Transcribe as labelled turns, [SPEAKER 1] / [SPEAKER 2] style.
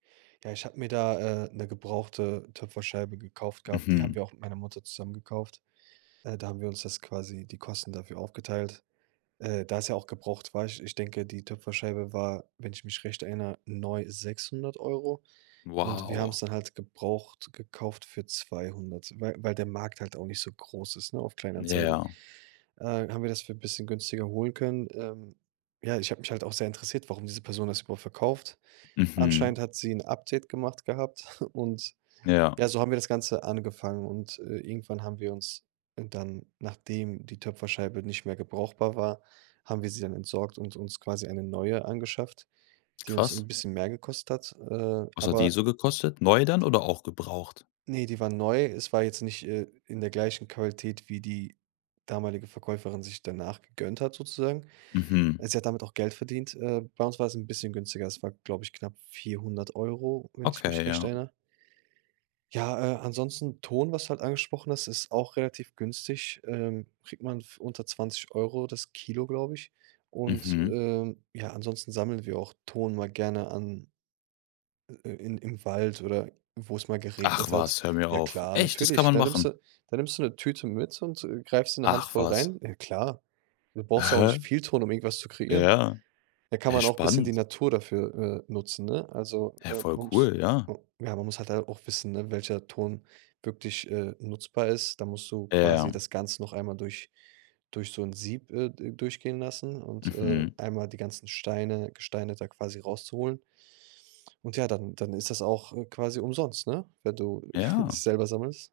[SPEAKER 1] Ja, ich habe mir da, äh, 'ne gebrauchte Töpferscheibe gekauft gehabt. Die haben
[SPEAKER 2] Mhm.
[SPEAKER 1] wir auch mit meiner Mutter zusammen gekauft. Äh, da haben wir uns das quasi die Kosten dafür aufgeteilt. Äh, da es ja auch gebraucht war, ich ich denke, die Töpferscheibe war, wenn ich mich recht erinnere neu 600 € und wir
[SPEAKER 2] Wow.
[SPEAKER 1] haben's dann halt gebraucht gekauft für 200 wei weil der Markt halt auch nicht so groß ist, ne, auf Kleinanzeigen,
[SPEAKER 2] Ja.
[SPEAKER 1] äh, haben wir das für bisschen günstiger holen können. Ähm, ja, ich habe mich halt auch sehr interessiert, warum diese Person das überhaupt verkauft. Anscheinend
[SPEAKER 2] Mhm.
[SPEAKER 1] hat sie 'n Update gemacht gehabt und
[SPEAKER 2] Ja.
[SPEAKER 1] ja, so haben wir das Ganze angefangen und, äh, irgendwann haben wir uns dann, nachdem die Töpferscheibe nicht mehr brauchbar war haben wir sie dann entsorgt und uns quasi eine neue angeschafft, die uns
[SPEAKER 2] Krass.
[SPEAKER 1] 'n bisschen mehr gekostet hat. Äh,
[SPEAKER 2] Was hat die
[SPEAKER 1] aber
[SPEAKER 2] so gekostet? Neu dann oder auch gebraucht?
[SPEAKER 1] Ne, die war neu. Es war jetzt nicht, äh, in der gleichen Qualität, wie die damalige Verkäuferin sich danach gegönnt hat sozusagen.
[SPEAKER 2] Mhm.
[SPEAKER 1] Sie hat damit auch Geld verdient. Äh, bei uns war es 'n bisschen günstiger. Es war, glaube ich, knapp 400 € wenn ich mich
[SPEAKER 2] Okay,
[SPEAKER 1] recht
[SPEAKER 2] ja.
[SPEAKER 1] erinnere. Ja, äh, ansonsten Ton, was du halt angesprochen hast, ist auch relativ günstig. Ähm, kriegt man f unter 20 € das Kilo, glaube ich. Und,
[SPEAKER 2] Mhm.
[SPEAKER 1] ähm ja, ansonsten sammeln wir auch Ton mal gerne an, äh, i in im im Wald oder wo es mal
[SPEAKER 2] Ach
[SPEAKER 1] geregnet hat.
[SPEAKER 2] was, hör mir
[SPEAKER 1] Ja
[SPEAKER 2] auf.
[SPEAKER 1] klar,
[SPEAKER 2] Echt, das kann
[SPEAKER 1] natürlich.
[SPEAKER 2] man
[SPEAKER 1] Da nimmst du
[SPEAKER 2] machen?
[SPEAKER 1] da nimmst du 'ne Tüte mit und, äh, greifst in 'ne
[SPEAKER 2] Ach
[SPEAKER 1] handvoll
[SPEAKER 2] was.
[SPEAKER 1] rein. Äh, klar, du
[SPEAKER 2] Äh,
[SPEAKER 1] brauchst ja auch
[SPEAKER 2] häh?
[SPEAKER 1] nicht viel Ton, um irgendwas zu kreieren.
[SPEAKER 2] Ja.
[SPEAKER 1] Da kann
[SPEAKER 2] He,
[SPEAKER 1] man auch bisschen die
[SPEAKER 2] spannend.
[SPEAKER 1] Natur dafür, äh, nutzen, ne? Also,
[SPEAKER 2] Ja,
[SPEAKER 1] äh,
[SPEAKER 2] voll
[SPEAKER 1] man muss
[SPEAKER 2] cool, ja.
[SPEAKER 1] äh, ja, man muss halt da auch wissen, ne, welcher Ton wirklich, äh, nutzbar ist. Dann musst du quasi
[SPEAKER 2] Ja.
[SPEAKER 1] das Ganze noch einmal durch durch so 'n Sieb, äh, d durchgehen lassen und, äh,
[SPEAKER 2] Mhm.
[SPEAKER 1] einmal die ganzen Steine Gesteine da quasi rauszuholen. Und ja, dann dann ist das auch, äh, quasi umsonst, ne, wenn du
[SPEAKER 2] Ja.
[SPEAKER 1] es selber sammelst.